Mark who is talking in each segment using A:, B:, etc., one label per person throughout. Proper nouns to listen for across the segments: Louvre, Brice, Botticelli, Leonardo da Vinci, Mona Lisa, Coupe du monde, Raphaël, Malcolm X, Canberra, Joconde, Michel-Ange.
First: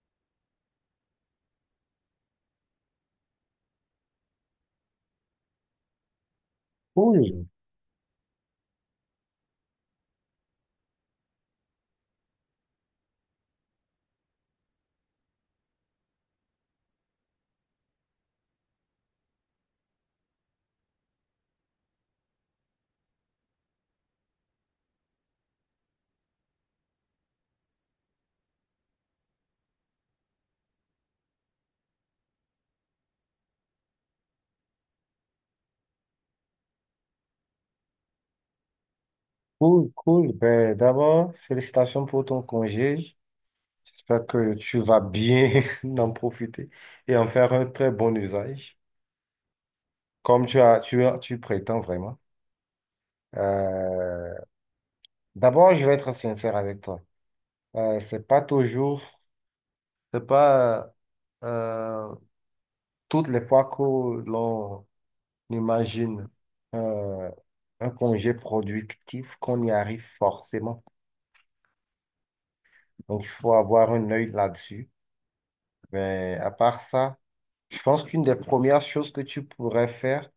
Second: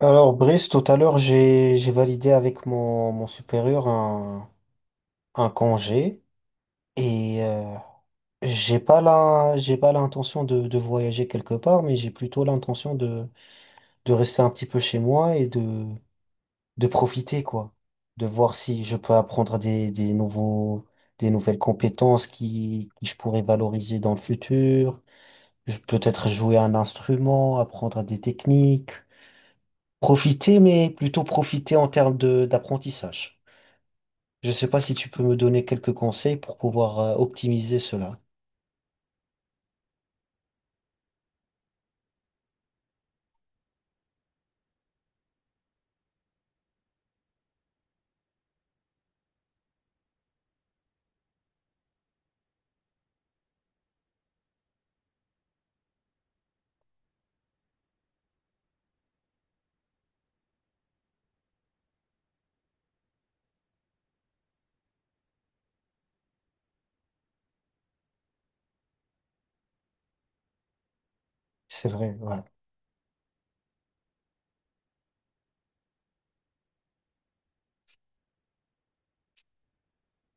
A: Alors, Brice, tout à l'heure, j'ai validé avec mon supérieur un congé et
B: Cool,
A: j'ai pas la j'ai pas l'intention de voyager quelque part, mais j'ai plutôt l'intention de rester un petit peu chez moi et de profiter, quoi, de voir si je peux apprendre des nouveaux des nouvelles compétences qui je pourrais valoriser dans le futur. Peut-être jouer un instrument, apprendre des techniques, profiter, mais plutôt profiter en termes de d'apprentissage. Je sais pas si tu peux me donner quelques conseils pour pouvoir optimiser cela.
B: cool. Ben, d'abord, félicitations pour ton congé. J'espère que tu vas bien en profiter et en faire un très bon usage, comme tu prétends vraiment. Euh, D'abord, je vais être sincère avec toi. Euh, c'est pas toujours, c'est pas euh, toutes les fois que l'on imagine euh, un congé productif qu'on y arrive forcément.
A: C'est vrai, ouais.
B: Donc, il faut avoir un œil là-dessus. Mais à part ça, je pense qu'une des premières choses que tu pourrais faire,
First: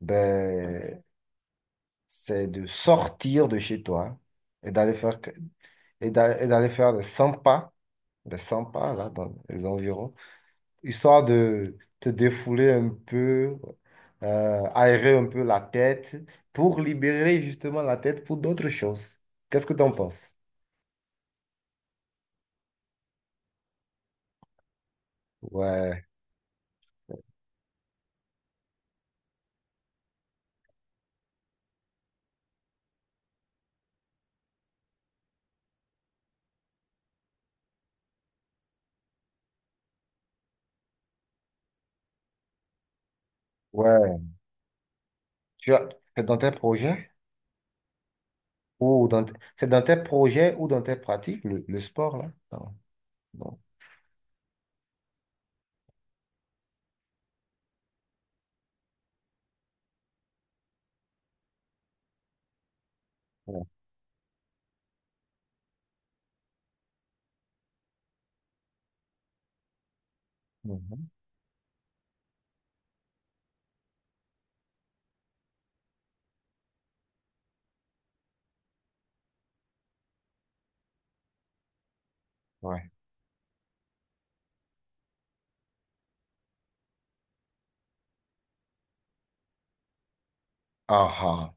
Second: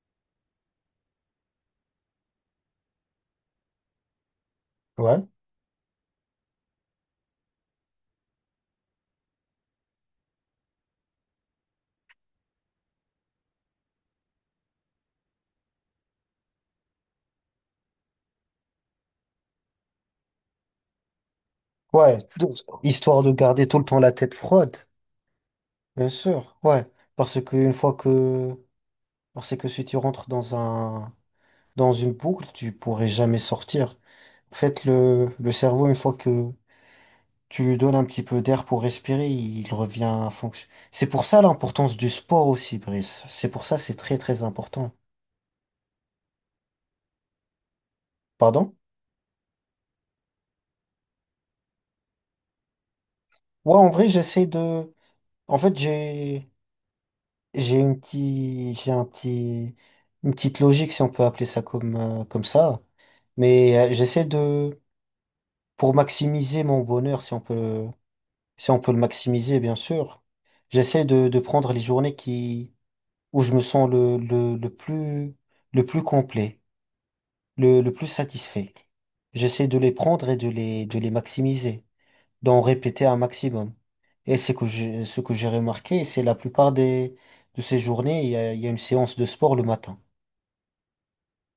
B: ben, c'est de sortir de chez toi et d'aller
A: Ouais.
B: et d'aller faire des 100 pas là, dans les environs, histoire de te défouler un peu, aérer un peu la tête pour libérer justement la tête pour d'autres choses. Qu'est-ce que tu en penses?
A: Ouais. Donc, histoire de garder tout le temps la tête froide,
B: Ouais,
A: bien sûr. Ouais. Parce que une fois que, parce que si tu rentres dans un, dans une boucle, tu pourrais jamais sortir. En fait, le cerveau, une fois que tu lui donnes un petit peu d'air pour respirer, il revient à fonction. C'est pour ça l'importance du sport aussi, Brice. C'est pour ça, c'est très,
B: ouais.
A: très important.
B: Tu as- c'est dans tes projets
A: Pardon?
B: ou dans, c'est dans tes projets ou dans tes pratiques, le sport là? Non.
A: Ouais, en vrai, en fait, j'ai une petite, une petite logique, si on peut appeler ça comme, comme ça.
B: Ouais.
A: Mais j'essaie de, pour maximiser mon bonheur, si on peut le maximiser, bien sûr,
B: Mhm.
A: de prendre les journées où je me sens le plus complet, le plus satisfait. J'essaie de les prendre et de de les maximiser, d'en
B: Ouais.
A: répéter un maximum. Et c'est que j'ai, ce que j'ai remarqué, c'est la plupart de ces journées, il y a une séance de sport le matin.
B: Aha.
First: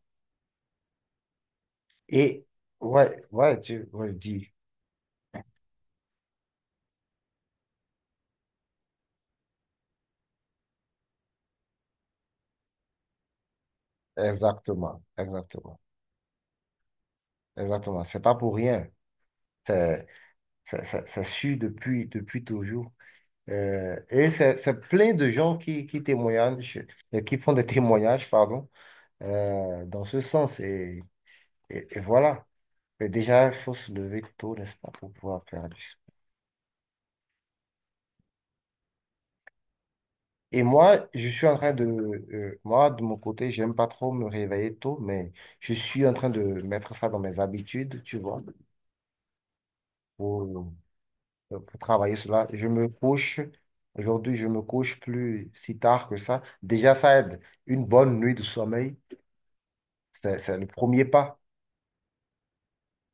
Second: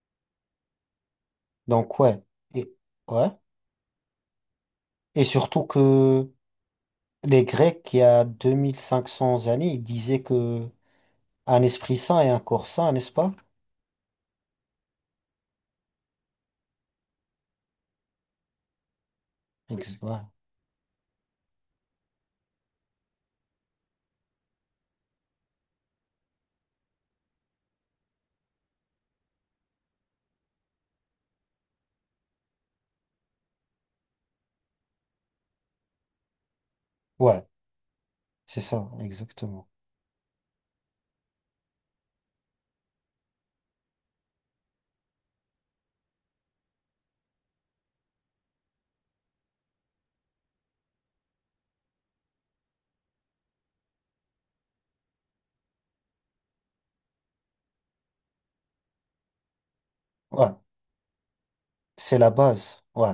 A: Donc ouais,
B: Et
A: et
B: ouais,
A: ouais,
B: ouais, dis,
A: et surtout que les Grecs, il y a 2500 années, ils disaient que un esprit sain et un corps sain, n'est-ce pas?
B: exactement, exactement, exactement. C'est pas pour rien. C'est
A: Ouais,
B: c'est su depuis, depuis toujours. Et c'est plein de gens qui témoignent, qui font des témoignages, pardon, dans ce sens. Et voilà. Mais déjà, il faut se lever tôt, n'est-ce pas, pour pouvoir faire du sport.
A: ouais, c'est ça, exactement.
B: Et moi, je suis en train de... moi, de mon côté, j'aime pas trop me réveiller tôt, mais je suis en train de mettre ça dans mes habitudes, tu vois, pour, pour travailler cela. Je me couche, aujourd'hui, je me couche plus si tard que ça. Déjà, ça aide. Une bonne nuit de sommeil,
A: Ouais,
B: c'est le premier pas.
A: c'est la base. Ouais,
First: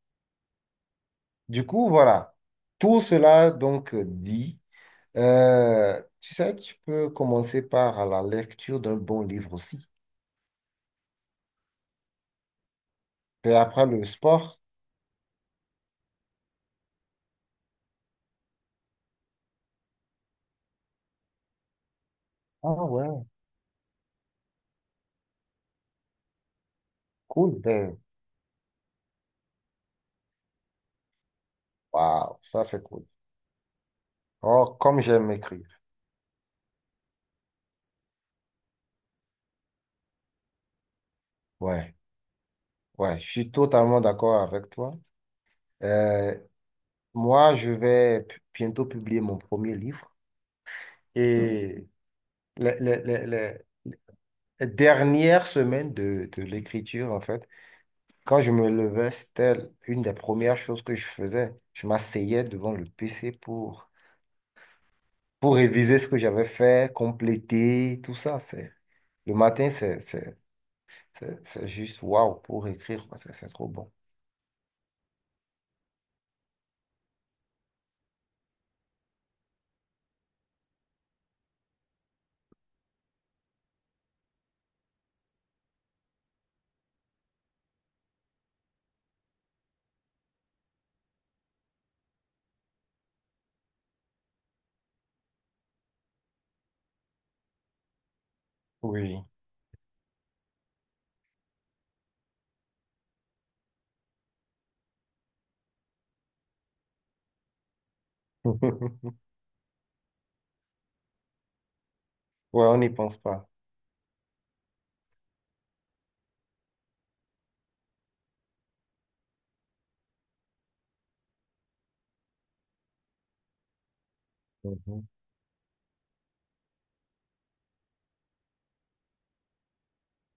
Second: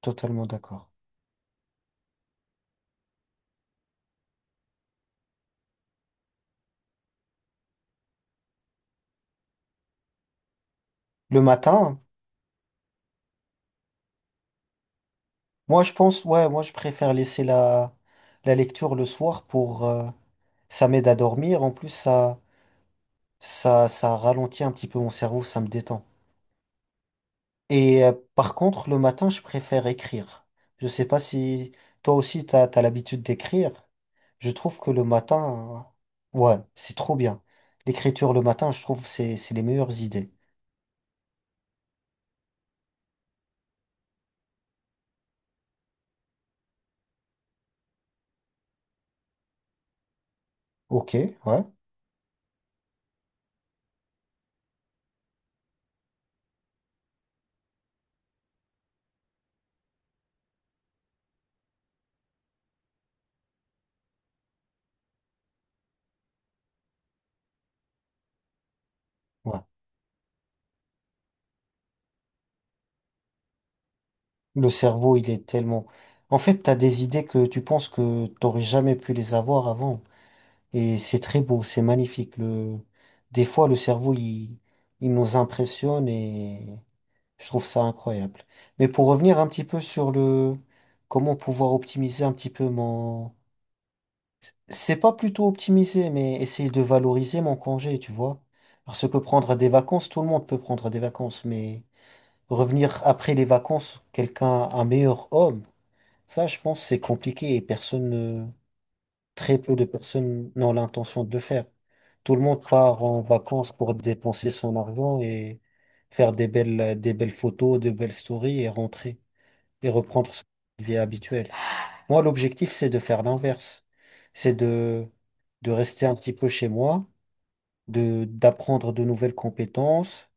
A: totalement d'accord.
B: Du coup, voilà. Tout cela, donc, dit, tu sais, tu peux commencer par la lecture d'un bon livre aussi.
A: Le matin,
B: Et après le sport,
A: moi je pense, ouais, moi je préfère laisser la la lecture le soir pour ça m'aide à dormir. En plus,
B: ah ouais,
A: ça ralentit un petit peu mon cerveau, ça me détend.
B: cool, ben,
A: Et par contre, le matin, je préfère écrire. Je sais pas si toi
B: waouh,
A: aussi,
B: ça
A: t'as
B: c'est cool.
A: l'habitude d'écrire. Je
B: Oh,
A: trouve que
B: comme
A: le
B: j'aime écrire.
A: matin, ouais, c'est trop bien. L'écriture le matin, je trouve, c'est les meilleures idées.
B: Ouais, ouais, je suis totalement d'accord avec toi. Euh, Moi, je vais bientôt publier mon premier livre,
A: Ok, ouais,
B: et les, les- les- les- les dernières semaines de l'écriture, en fait, quand je me levais, c'était une des premières choses que je faisais. Je m'asseyais devant le PC pour réviser ce que j'avais fait, compléter, tout ça. Le
A: ouais.
B: matin, c'est juste waouh pour écrire parce que c'est trop bon.
A: Le cerveau, il est tellement... En fait, t'as des idées que tu penses que t'aurais jamais pu les avoir avant. Et c'est très beau, c'est magnifique. Le... Des fois, il nous impressionne et. Je trouve ça incroyable. Mais pour revenir un petit peu sur le comment pouvoir optimiser un petit peu mon... C'est pas plutôt optimiser, mais essayer de valoriser mon congé, tu vois. Parce que
B: Oui.
A: prendre des vacances, tout le monde peut prendre des vacances, mais revenir après les vacances, quelqu'un, un meilleur homme, ça, je pense, c'est compliqué et personne, ne- très peu de personnes n'ont l'intention de le faire. Tout le monde
B: Ouais, on n'y
A: part
B: pense
A: en
B: pas.
A: vacances pour dépenser son argent et faire des belles photos, des belles stories et rentrer et reprendre son vie habituel. Moi, l'objectif, c'est de faire l'inverse. C'est
B: Mhm.
A: de, de rester un petit peu chez moi, d'apprendre de nouvelles compétences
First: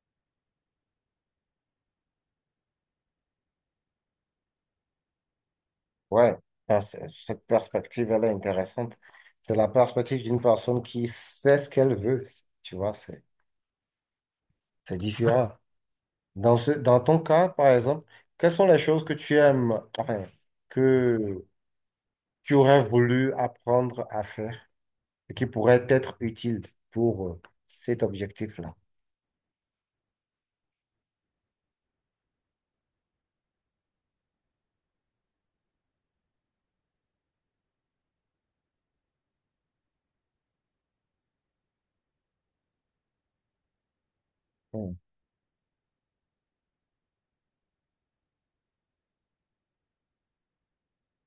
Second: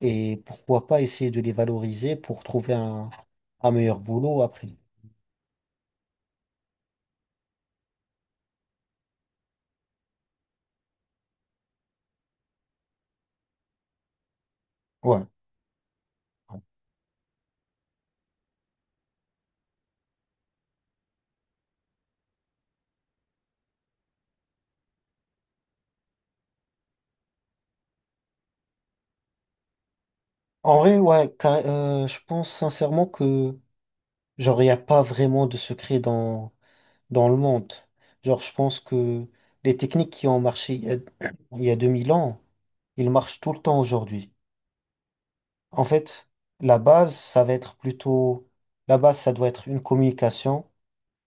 A: et pourquoi pas essayer de les valoriser pour trouver un meilleur boulot après.
B: Ouais, ben, cette perspective, elle est intéressante. C'est la perspective d'une personne qui sait ce qu'elle veut. Tu vois, c'est
A: Ouais.
B: différent. Dans ton cas, par exemple, quelles sont les choses que tu aimes, enfin, que tu aurais voulu apprendre à faire et qui pourraient être utiles pour cet objectif-là?
A: En vrai, ouais, je pense sincèrement que genre, il n'y a pas vraiment de secret dans le monde. Genre, je pense que les techniques qui ont marché il y a 2000 ans, ils marchent tout le temps aujourd'hui.
B: Mhm.
A: En fait, la base, ça va être plutôt, la base, ça doit être une communication,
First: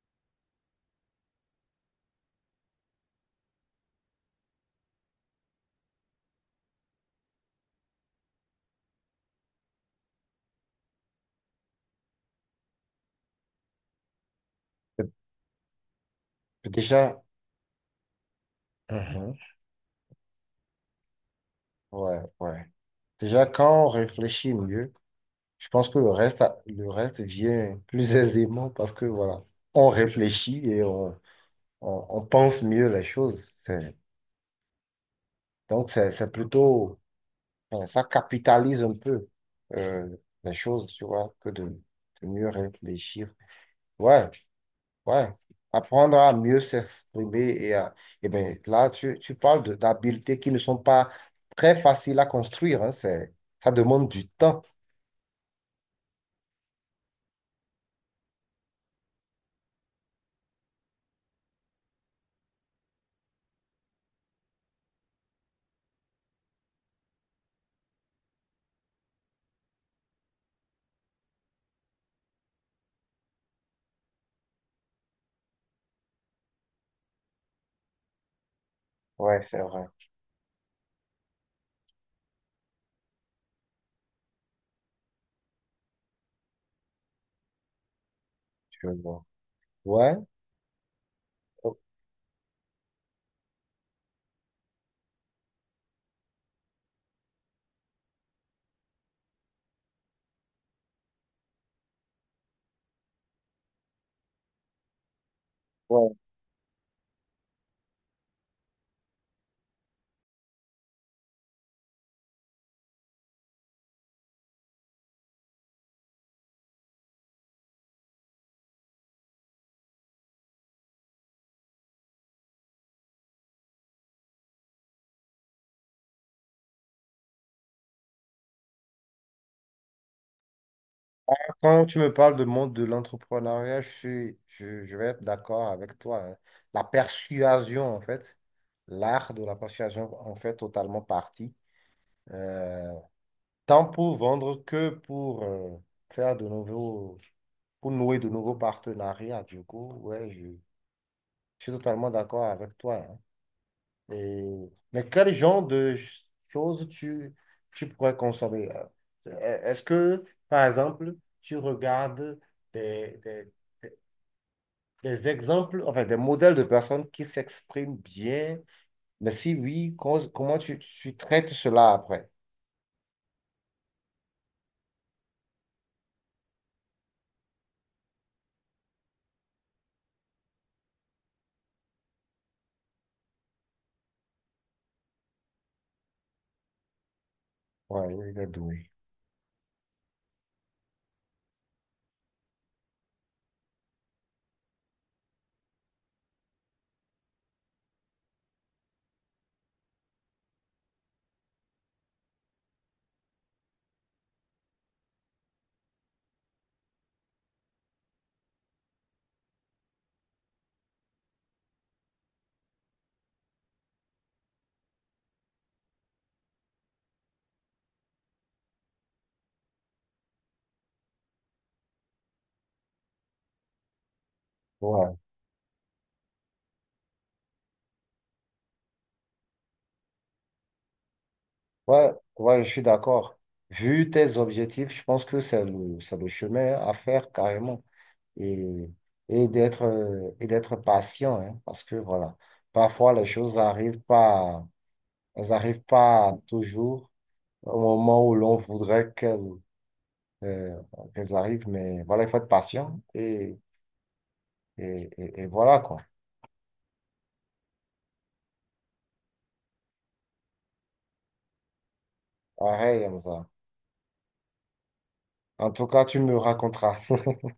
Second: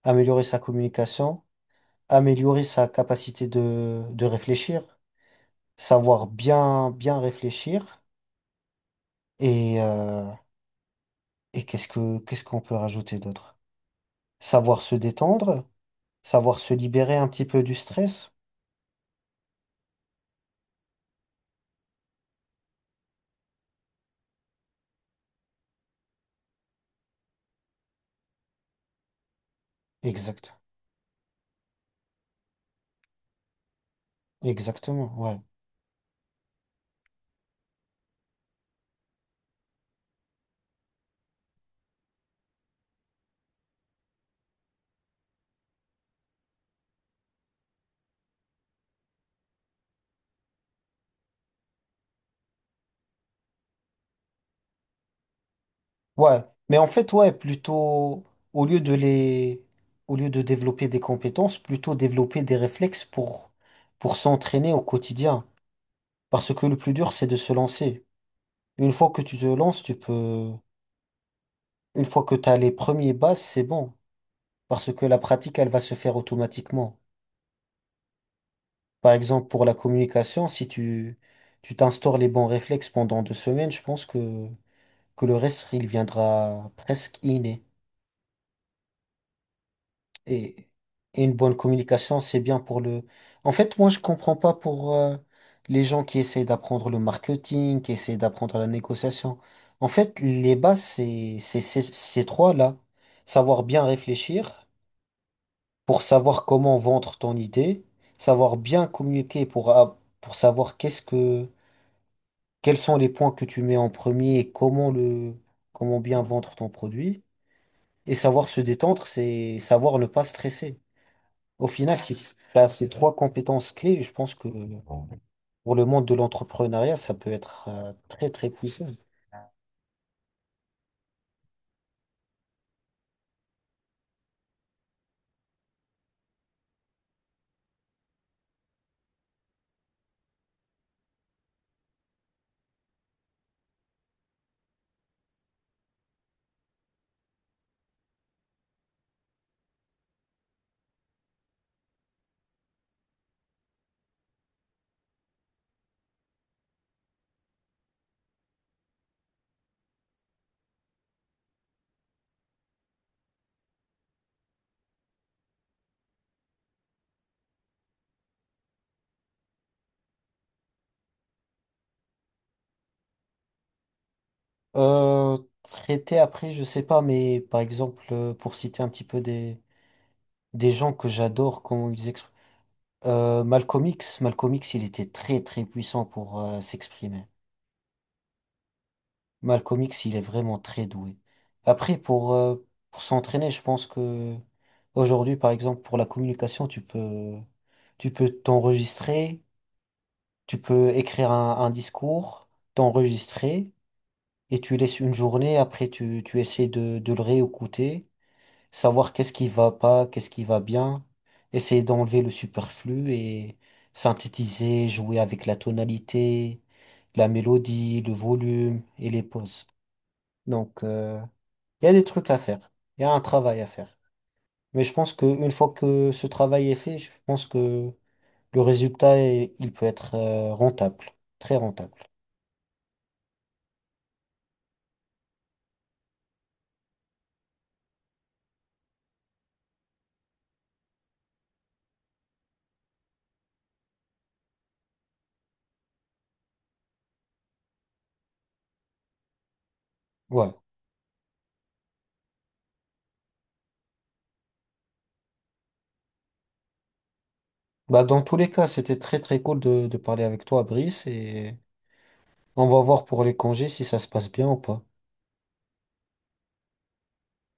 A: améliorer sa communication, améliorer sa capacité de réfléchir, savoir bien, bien réfléchir et, euh, et qu'est-ce qu'on peut rajouter d'autre? Savoir se détendre, savoir se libérer
B: Déjà,
A: un petit peu du stress.
B: mhm, ouais, ouais. Déjà, quand on réfléchit mieux, je pense que le reste, le reste vient plus aisément parce que voilà, on
A: Exact.
B: réfléchit on pense mieux les choses.
A: Exactement. Ouais.
B: Donc, c'est plutôt, enfin, ça capitalise un peu euh, les choses, tu vois, de mieux réfléchir. Ouais, ouais. Apprendre à mieux s'exprimer, et ben là, tu parles d'habiletés qui ne sont pas très faciles à construire, hein, c'est, ça demande du temps.
A: Ouais, mais en fait, ouais, plutôt, au lieu de les, au lieu de développer des compétences, plutôt développer des réflexes pour s'entraîner au quotidien. Parce que le plus dur, c'est de se lancer. Une fois que tu te lances, tu peux, une fois que tu as les premiers bases, c'est bon. Parce que la pratique, elle va se faire automatiquement. Par
B: Ouais,
A: exemple,
B: c'est
A: pour la
B: vrai.
A: communication, si tu, tu t'instaures les bons réflexes pendant 2 semaines, que le reste, il viendra presque inné.
B: Je vois. Ouais.
A: Et, et une bonne communication, c'est bien pour le... En fait, moi, je comprends pas pour les gens qui essaient d'apprendre le marketing, qui essaient d'apprendre la négociation. En fait, les bases, ces trois-là. Savoir bien réfléchir pour
B: Ouais.
A: savoir comment vendre ton idée, savoir bien communiquer pour savoir quels sont les points que tu mets en premier et comment comment bien vendre ton produit. Et savoir se détendre, c'est savoir ne pas stresser. Au final, si tu as ces trois compétences clés, je pense que pour le monde de l'entrepreneuriat, ça peut être très très puissant.
B: Quand tu me parles de monde de l'entrepreneuriat, je vais être d'accord avec toi, hein. La persuasion, en fait, l'art de la persuasion en fait totalement partie, euh, tant pour vendre que pour faire de nouveaux, pour nouer de nouveaux partenariats. Du coup, je suis totalement d'accord avec toi, hein. Mais quel genre de choses tu pourrais consommer, euh? Est-ce que, par exemple, tu regardes des, des, des exemples, enfin des modèles de personnes qui s'expriment bien? Mais si oui, comment tu traites cela après?
A: Euh, traiter après, je sais pas, mais par exemple, pour citer un petit peu des gens que j'adore, comment ils expriment. Malcolm X, il était très très puissant pour s'exprimer.
B: Ouais, il est doué.
A: Malcolm X, il est vraiment très doué. Après, pour s'entraîner, je pense que aujourd'hui, par exemple, pour la communication, tu peux t'enregistrer. Tu peux écrire un discours, t'enregistrer, et tu laisses une journée, après tu essaies de le réécouter, savoir qu'est-ce qui va pas, qu'est-ce qui va bien, essayer d'enlever le superflu et synthétiser, jouer avec la tonalité, la mélodie, le volume et les pauses. Donc, il y a des trucs à faire, il y a un travail à faire. Mais je pense
B: Ouais,
A: qu'une fois que ce travail est fait, je pense que le résultat, il peut être rentable, très rentable.
B: ouais, je suis d'accord. Vu tes objectifs, je pense que c'est le chemin à faire carrément. Et, et d'être patient, hein, parce que voilà, parfois les choses arrivent pas, elles arrivent pas toujours au moment où l'on voudrait qu'elles
A: Ouais.
B: euh, qu'elles arrivent, mais voilà, il faut être patient, et voilà quoi.
A: Bah, dans tous les cas, c'était très très cool de parler avec toi, Brice, et on va voir
B: Pareil,
A: pour les
B: Hamza.
A: congés si ça se passe bien ou pas.
B: En tout cas, tu me raconteras.